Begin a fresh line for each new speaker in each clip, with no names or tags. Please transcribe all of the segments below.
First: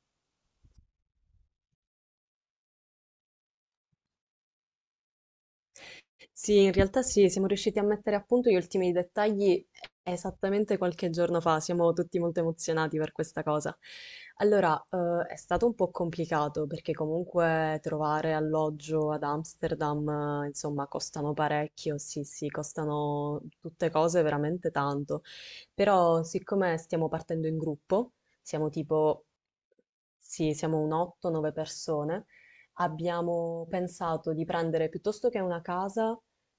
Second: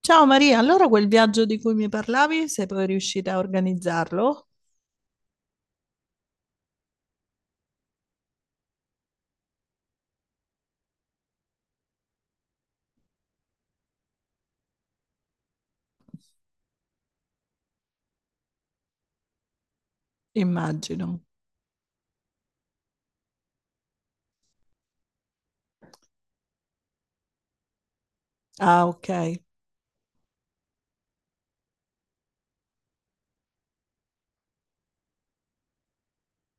Ciao Maria, allora quel viaggio di cui mi parlavi, sei poi riuscita a organizzarlo?
Sì, in realtà sì, siamo riusciti a mettere a punto gli ultimi dettagli esattamente qualche giorno fa, siamo tutti molto emozionati per questa cosa. Allora, è stato un po' complicato perché comunque trovare alloggio ad Amsterdam, insomma,
Immagino.
costano parecchio, sì, sì, costano tutte cose veramente tanto. Però siccome stiamo partendo in gruppo, siamo
Ah, ok.
tipo, sì, siamo un 8-9 persone, abbiamo pensato di prendere piuttosto che una casa,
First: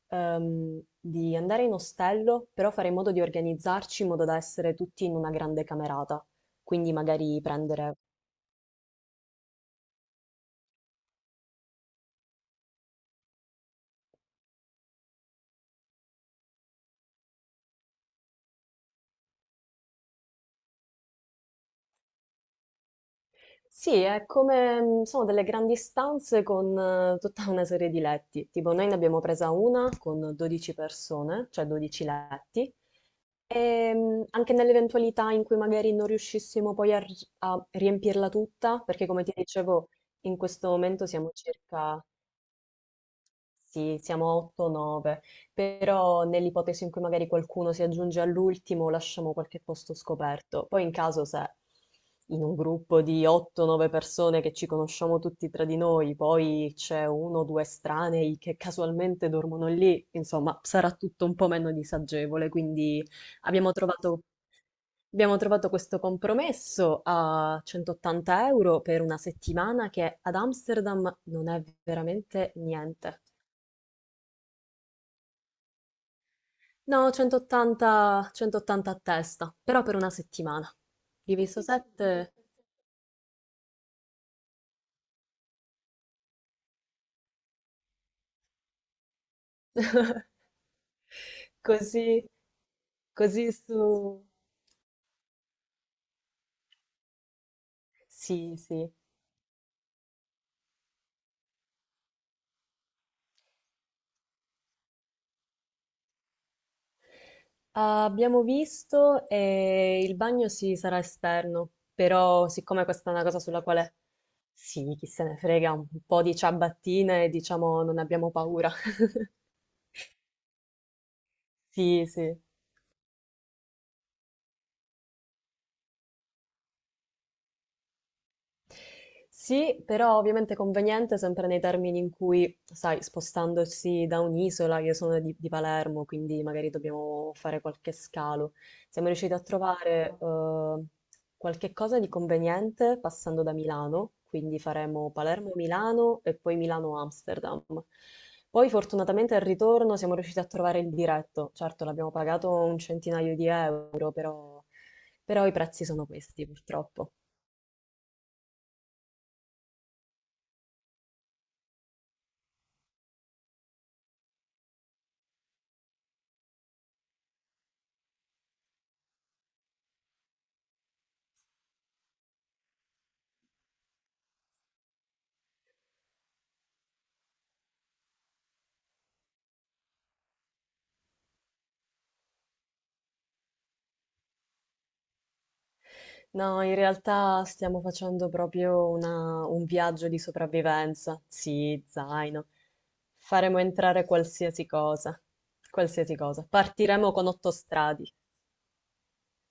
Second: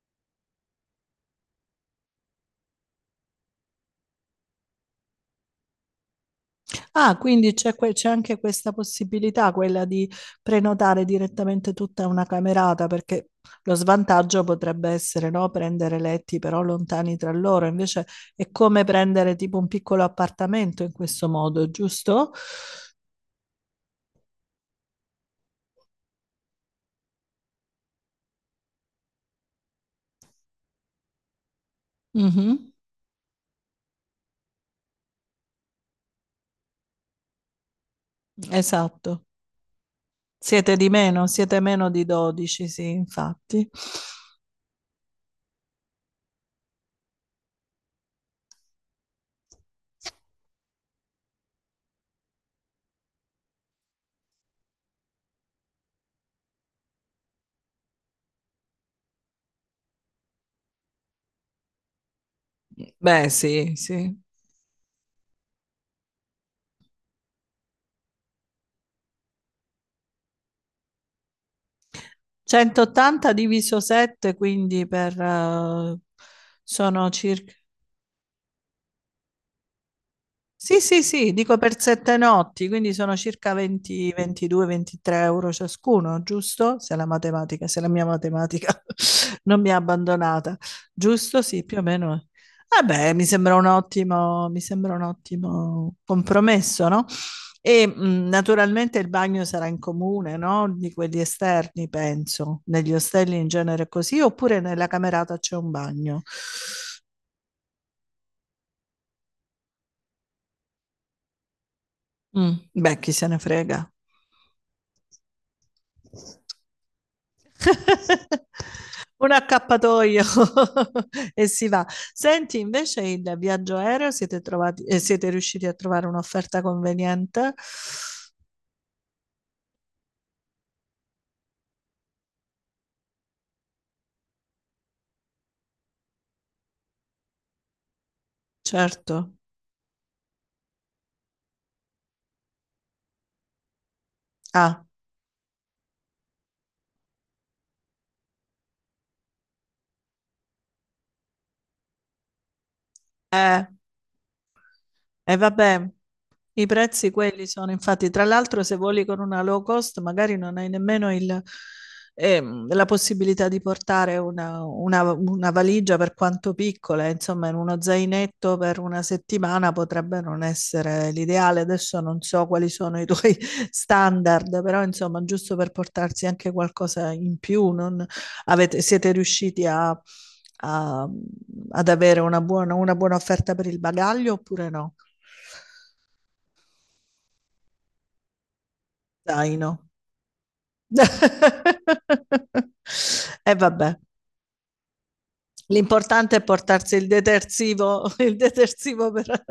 di andare in ostello, però fare in modo di organizzarci in modo da essere tutti in una grande camerata. Quindi
Ah,
magari
quindi
prendere.
c'è anche questa possibilità, quella di prenotare direttamente tutta una camerata, perché lo svantaggio potrebbe essere, no, prendere letti però lontani tra loro, invece è come prendere tipo un piccolo appartamento in questo modo, giusto?
Sì, è come sono delle grandi stanze con tutta una serie di letti. Tipo noi ne abbiamo presa una con 12 persone, cioè 12
Mhm.
letti. Anche nell'eventualità in cui magari non riuscissimo poi a riempirla tutta, perché
Esatto.
come ti dicevo in questo
Siete di
momento
meno,
siamo
siete meno di
circa
12, sì, infatti.
sì, siamo a 8-9, però nell'ipotesi in cui magari qualcuno si aggiunge all'ultimo, lasciamo qualche posto scoperto. Poi in caso se in un gruppo di 8-9 persone che ci conosciamo tutti tra di noi, poi c'è uno o due estranei che casualmente dormono lì, insomma, sarà tutto un po' meno disagevole, quindi
Beh,
abbiamo
sì, sì.
trovato Abbiamo trovato questo compromesso a 180 euro per una settimana che ad Amsterdam non è veramente niente.
180 diviso 7, quindi per, sono
No, 180, 180 a testa, però per una settimana.
sì, sì, sì, dico
Diviso
per sette
7,
notti, quindi sono circa 20, 22, 23 euro ciascuno, giusto? Se se la mia matematica non mi ha abbandonata, giusto? Sì, più o
così,
meno. Eh beh,
così su.
mi sembra un ottimo compromesso, no? E
Sì, sì.
naturalmente il bagno sarà in comune, no? Di quelli esterni, penso. Negli ostelli in genere è così, oppure nella camerata c'è un bagno.
Abbiamo visto e il bagno sì sarà esterno, però siccome
Beh,
questa
chi
è una
se ne
cosa sulla
frega.
quale sì, chi se ne frega, un po' di ciabattine, diciamo, non abbiamo paura.
Un accappatoio e si va.
Sì, sì.
Senti, invece il viaggio aereo siete trovati siete riusciti a trovare un'offerta conveniente?
Sì, però ovviamente conveniente sempre nei termini in cui, sai, spostandosi da un'isola, io sono di Palermo, quindi magari dobbiamo fare qualche scalo. Siamo riusciti
Certo.
a trovare qualche cosa di conveniente passando da Milano, quindi
Ah,
faremo Palermo-Milano e poi Milano-Amsterdam. Poi fortunatamente al ritorno siamo riusciti a trovare il diretto, certo l'abbiamo pagato un centinaio di
eh.
euro, però
E
però i prezzi
vabbè,
sono questi
i prezzi
purtroppo.
quelli sono, infatti, tra l'altro se voli con una low cost magari non hai nemmeno la possibilità di portare una valigia per quanto piccola, insomma in uno zainetto per 1 settimana potrebbe non essere l'ideale. Adesso non so quali sono i tuoi standard, però insomma giusto per portarsi anche qualcosa in più, non, avete, siete riusciti a, a- ad avere una buona offerta per il bagaglio oppure no?
No, in realtà stiamo facendo proprio un
Zaino.
viaggio di sopravvivenza. Sì, zaino.
E
Faremo
vabbè,
entrare qualsiasi cosa, qualsiasi
l'importante è
cosa.
portarsi il
Partiremo con otto
detersivo,
stradi.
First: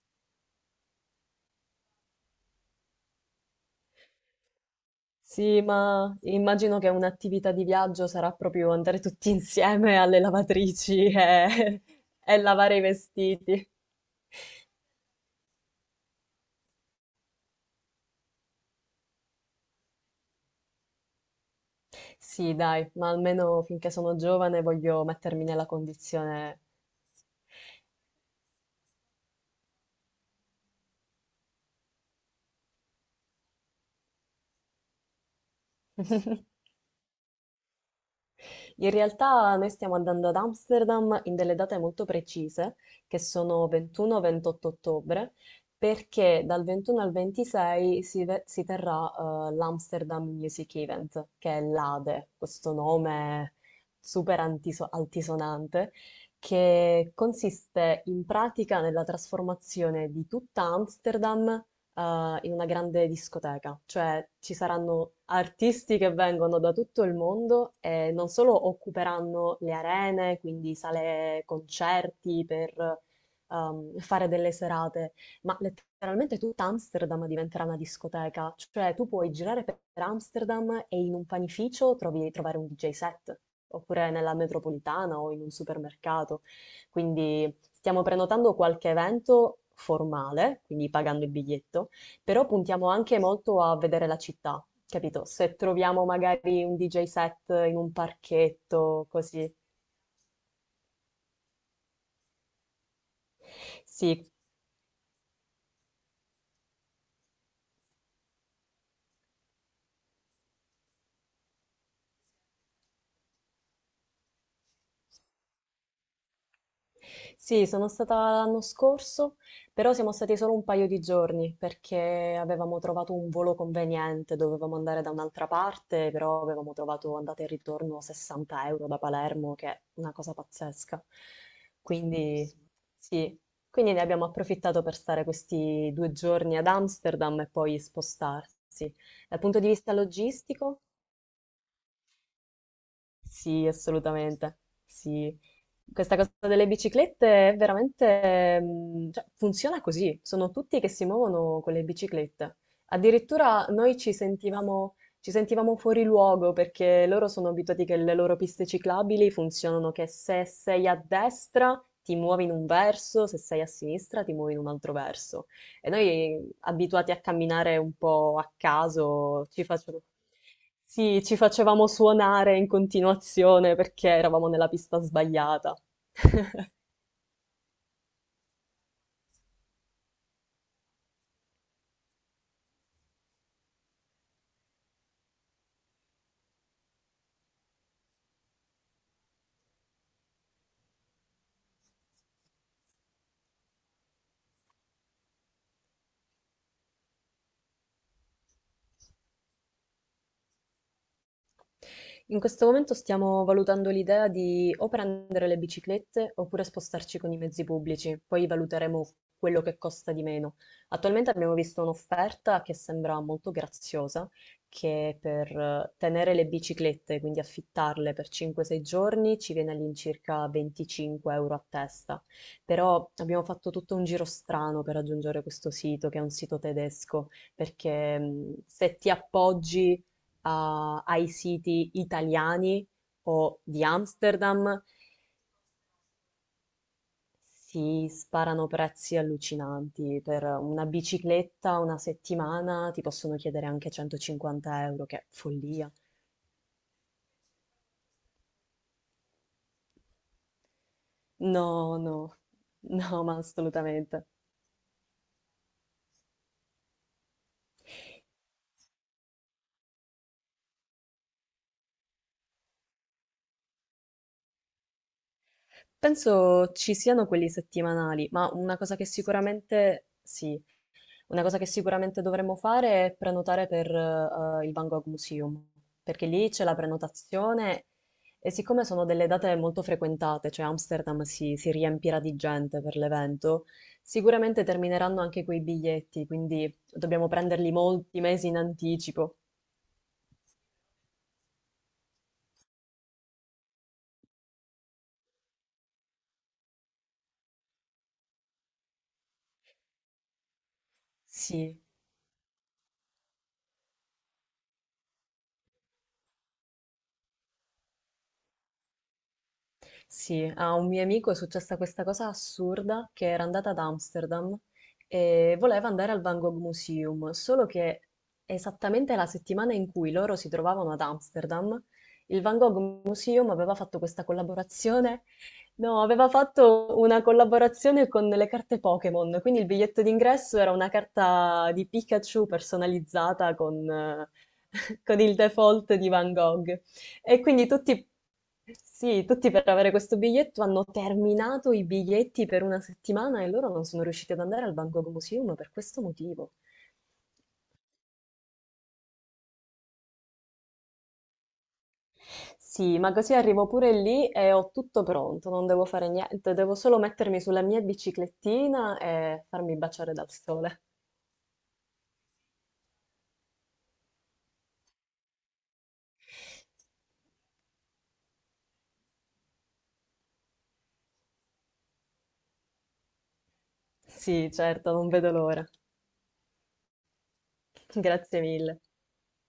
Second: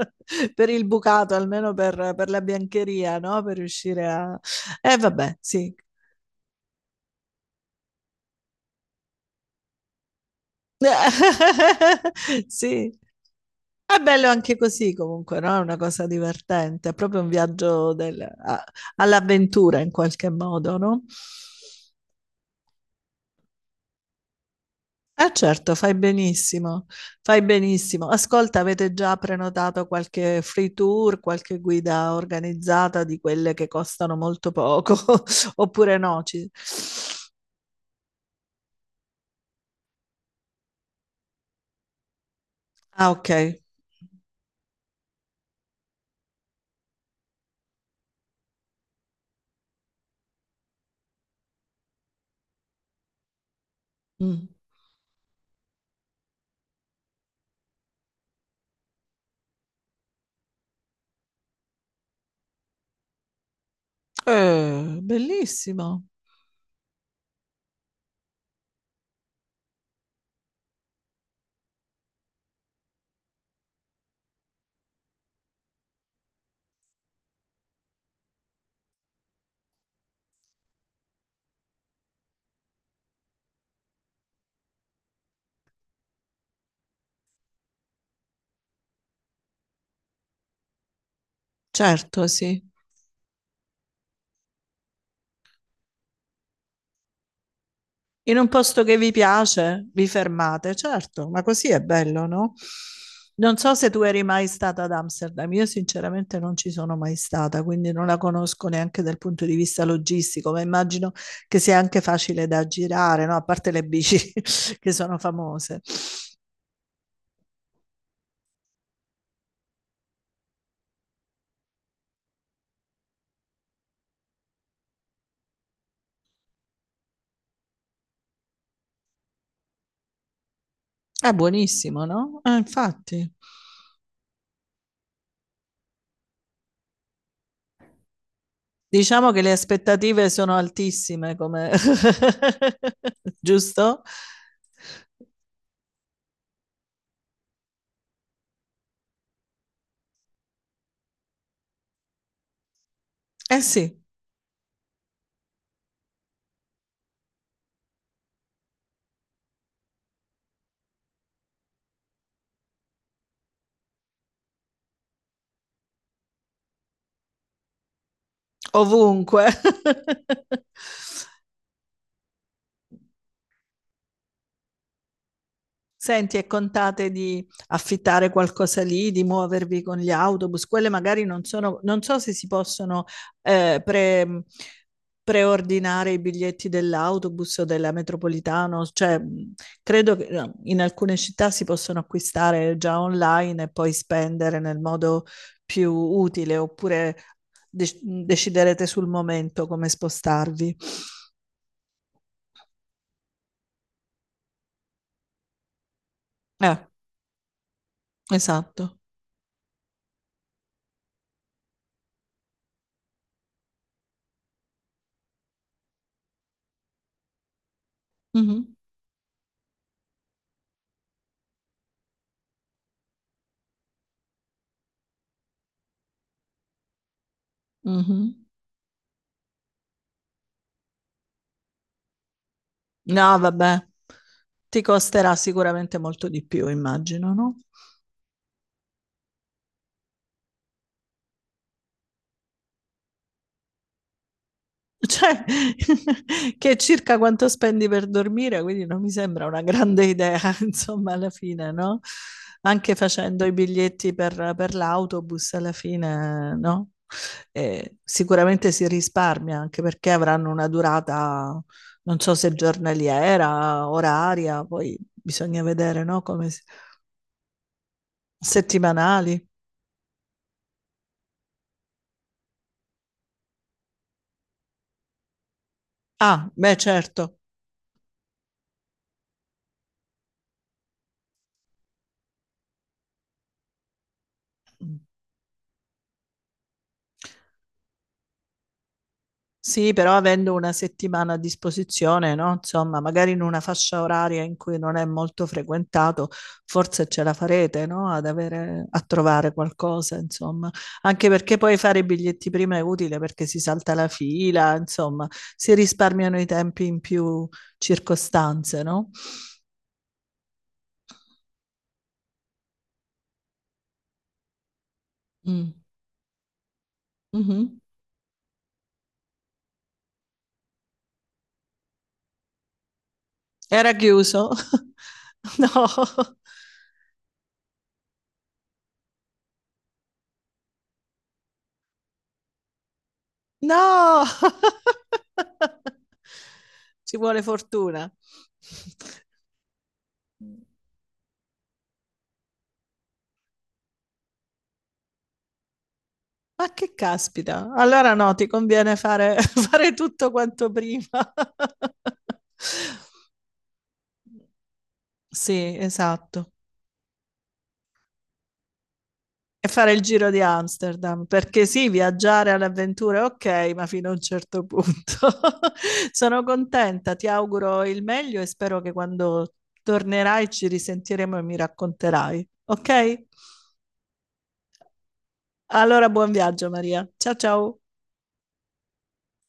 per il bucato, almeno per la biancheria, no? Per riuscire a... E vabbè,
Sì,
sì.
ma immagino che un'attività di viaggio sarà proprio andare tutti insieme alle lavatrici e, e lavare i
Sì.
vestiti.
È bello anche così comunque, no? È una cosa divertente, è proprio un all'avventura in qualche modo, no?
Sì, dai, ma almeno finché sono giovane voglio
Eh
mettermi nella
certo,
condizione.
fai benissimo. Ascolta, avete già prenotato qualche free tour, qualche guida organizzata di quelle che costano molto poco, oppure no?
In realtà noi stiamo andando ad Amsterdam in delle date molto precise,
Ah,
che
ok.
sono 21-28 ottobre, perché dal 21 al 26 si terrà l'Amsterdam Music Event, che è l'ADE, questo nome super
Mm.
altisonante, che consiste in pratica nella trasformazione di tutta Amsterdam in una grande discoteca, cioè ci saranno artisti
Bellissimo,
che vengono da tutto il mondo e non solo occuperanno le arene, quindi sale concerti per fare delle serate, ma letteralmente tutta Amsterdam diventerà una discoteca, cioè tu puoi girare per Amsterdam e in un panificio trovare un DJ set. Oppure nella metropolitana o in un supermercato. Quindi stiamo prenotando qualche evento formale, quindi pagando il biglietto,
certo,
però
sì.
puntiamo anche molto a vedere la città, capito? Se troviamo magari un DJ set in un
In un posto che
parchetto,
vi
così.
piace, vi fermate, certo, ma così è bello, no? Non so se tu eri
Sì,
mai stata ad Amsterdam, io sinceramente non ci sono mai stata, quindi non la conosco neanche dal punto di vista logistico, ma immagino che sia anche facile da girare, no? A parte le bici che sono famose.
Sì, sono stata l'anno scorso, però siamo stati solo un paio di giorni perché avevamo trovato un volo conveniente, dovevamo andare da un'altra parte, però avevamo trovato andata e ritorno 60 euro da Palermo, che è una cosa pazzesca.
È buonissimo,
Quindi.
no?
Bellissimo.
Infatti.
Sì, quindi ne abbiamo approfittato per stare questi due giorni ad Amsterdam e poi spostarsi.
Diciamo
Dal
che le
punto di vista
aspettative sono
logistico?
altissime, come...
Sì,
giusto?
assolutamente. Sì. Questa cosa delle biciclette è veramente, cioè, funziona così. Sono tutti che si muovono con le biciclette.
Eh
Addirittura
sì,
noi ci sentivamo fuori luogo perché loro sono abituati che le loro piste ciclabili funzionano che se sei a destra ti muovi in un verso, se sei a sinistra ti muovi in un altro verso. E noi abituati a camminare un po' a
ovunque.
caso, ci facevano... Sì, ci facevamo suonare in continuazione perché eravamo nella pista sbagliata.
Senti, e contate di affittare qualcosa lì, di muovervi con gli autobus? Quelle magari non sono, non so se si possono eh, pre- preordinare i biglietti dell'autobus o della metropolitana, cioè credo che no, in alcune città si possono acquistare già online e poi spendere nel modo più utile, oppure deciderete sul momento come spostarvi.
In questo momento stiamo valutando l'idea di o prendere le biciclette oppure
Eh,
spostarci con i mezzi pubblici, poi
esatto.
valuteremo quello che costa di meno. Attualmente abbiamo visto un'offerta che sembra molto graziosa, che per tenere le biciclette, quindi affittarle per
Mhm,
5-6 giorni, ci viene all'incirca 25 euro a testa. Però abbiamo fatto tutto un giro strano per raggiungere questo sito, che è un sito tedesco, perché
mhm.
se ti appoggi ai siti italiani o
No,
di
vabbè,
Amsterdam
ti costerà sicuramente molto di più, immagino, no?
si sparano prezzi allucinanti. Per una bicicletta una settimana ti possono chiedere anche 150 euro, che è
Cioè,
follia.
che è circa quanto spendi per dormire, quindi non mi sembra una grande idea, insomma, alla fine,
No,
no?
no,
Anche
no, ma
facendo i biglietti
assolutamente.
per l'autobus, alla fine, no? Sicuramente si risparmia, anche perché avranno una durata, non so se giornaliera, oraria, poi bisogna vedere, no?
Penso ci siano quelli settimanali, ma una cosa che
Settimanali.
sicuramente sì, una cosa che sicuramente dovremmo fare è prenotare per il Van Gogh Museum, perché lì
Ah,
c'è la
beh, certo.
prenotazione e siccome sono delle date molto frequentate, cioè Amsterdam si riempirà di gente per l'evento, sicuramente termineranno anche quei biglietti, quindi dobbiamo prenderli molti mesi in anticipo.
Sì, però avendo una settimana a disposizione, no? Insomma, magari in una fascia oraria in cui non è molto frequentato, forse ce la farete, no? Ad avere, a trovare qualcosa, insomma. Anche perché poi
Sì.
fare i biglietti prima è utile perché si salta la fila, insomma, si risparmiano i tempi in più circostanze, no?
Sì, a un mio amico è successa questa cosa assurda che era andata ad Amsterdam e
Mm.
voleva andare al Van Gogh Museum, solo
Mhm.
che esattamente la settimana in cui loro si trovavano ad Amsterdam, il Van Gogh Museum aveva
Era
fatto questa
chiuso?
collaborazione.
No.
No, aveva fatto una collaborazione con le carte Pokémon, quindi il biglietto d'ingresso era una carta di Pikachu personalizzata con,
No!
con il default di Van Gogh.
Ci
E
vuole
quindi tutti,
fortuna.
sì, tutti per avere questo biglietto hanno terminato i biglietti per una settimana e loro non sono riusciti ad andare al Van Gogh Museum per questo motivo.
Ma che caspita! Allora no, ti conviene fare, fare tutto quanto prima.
Sì, ma così arrivo pure lì e ho tutto pronto, non
Sì,
devo fare
esatto.
niente, devo solo mettermi sulla mia biciclettina e
E
farmi
fare il
baciare
giro
dal
di
sole.
Amsterdam, perché sì, viaggiare all'avventura è ok, ma fino a un certo punto. Sono contenta, ti auguro il meglio e spero che quando tornerai ci risentiremo e mi racconterai, ok?
Sì, certo, non vedo l'ora.
Allora, buon viaggio Maria. Ciao ciao.
Grazie mille.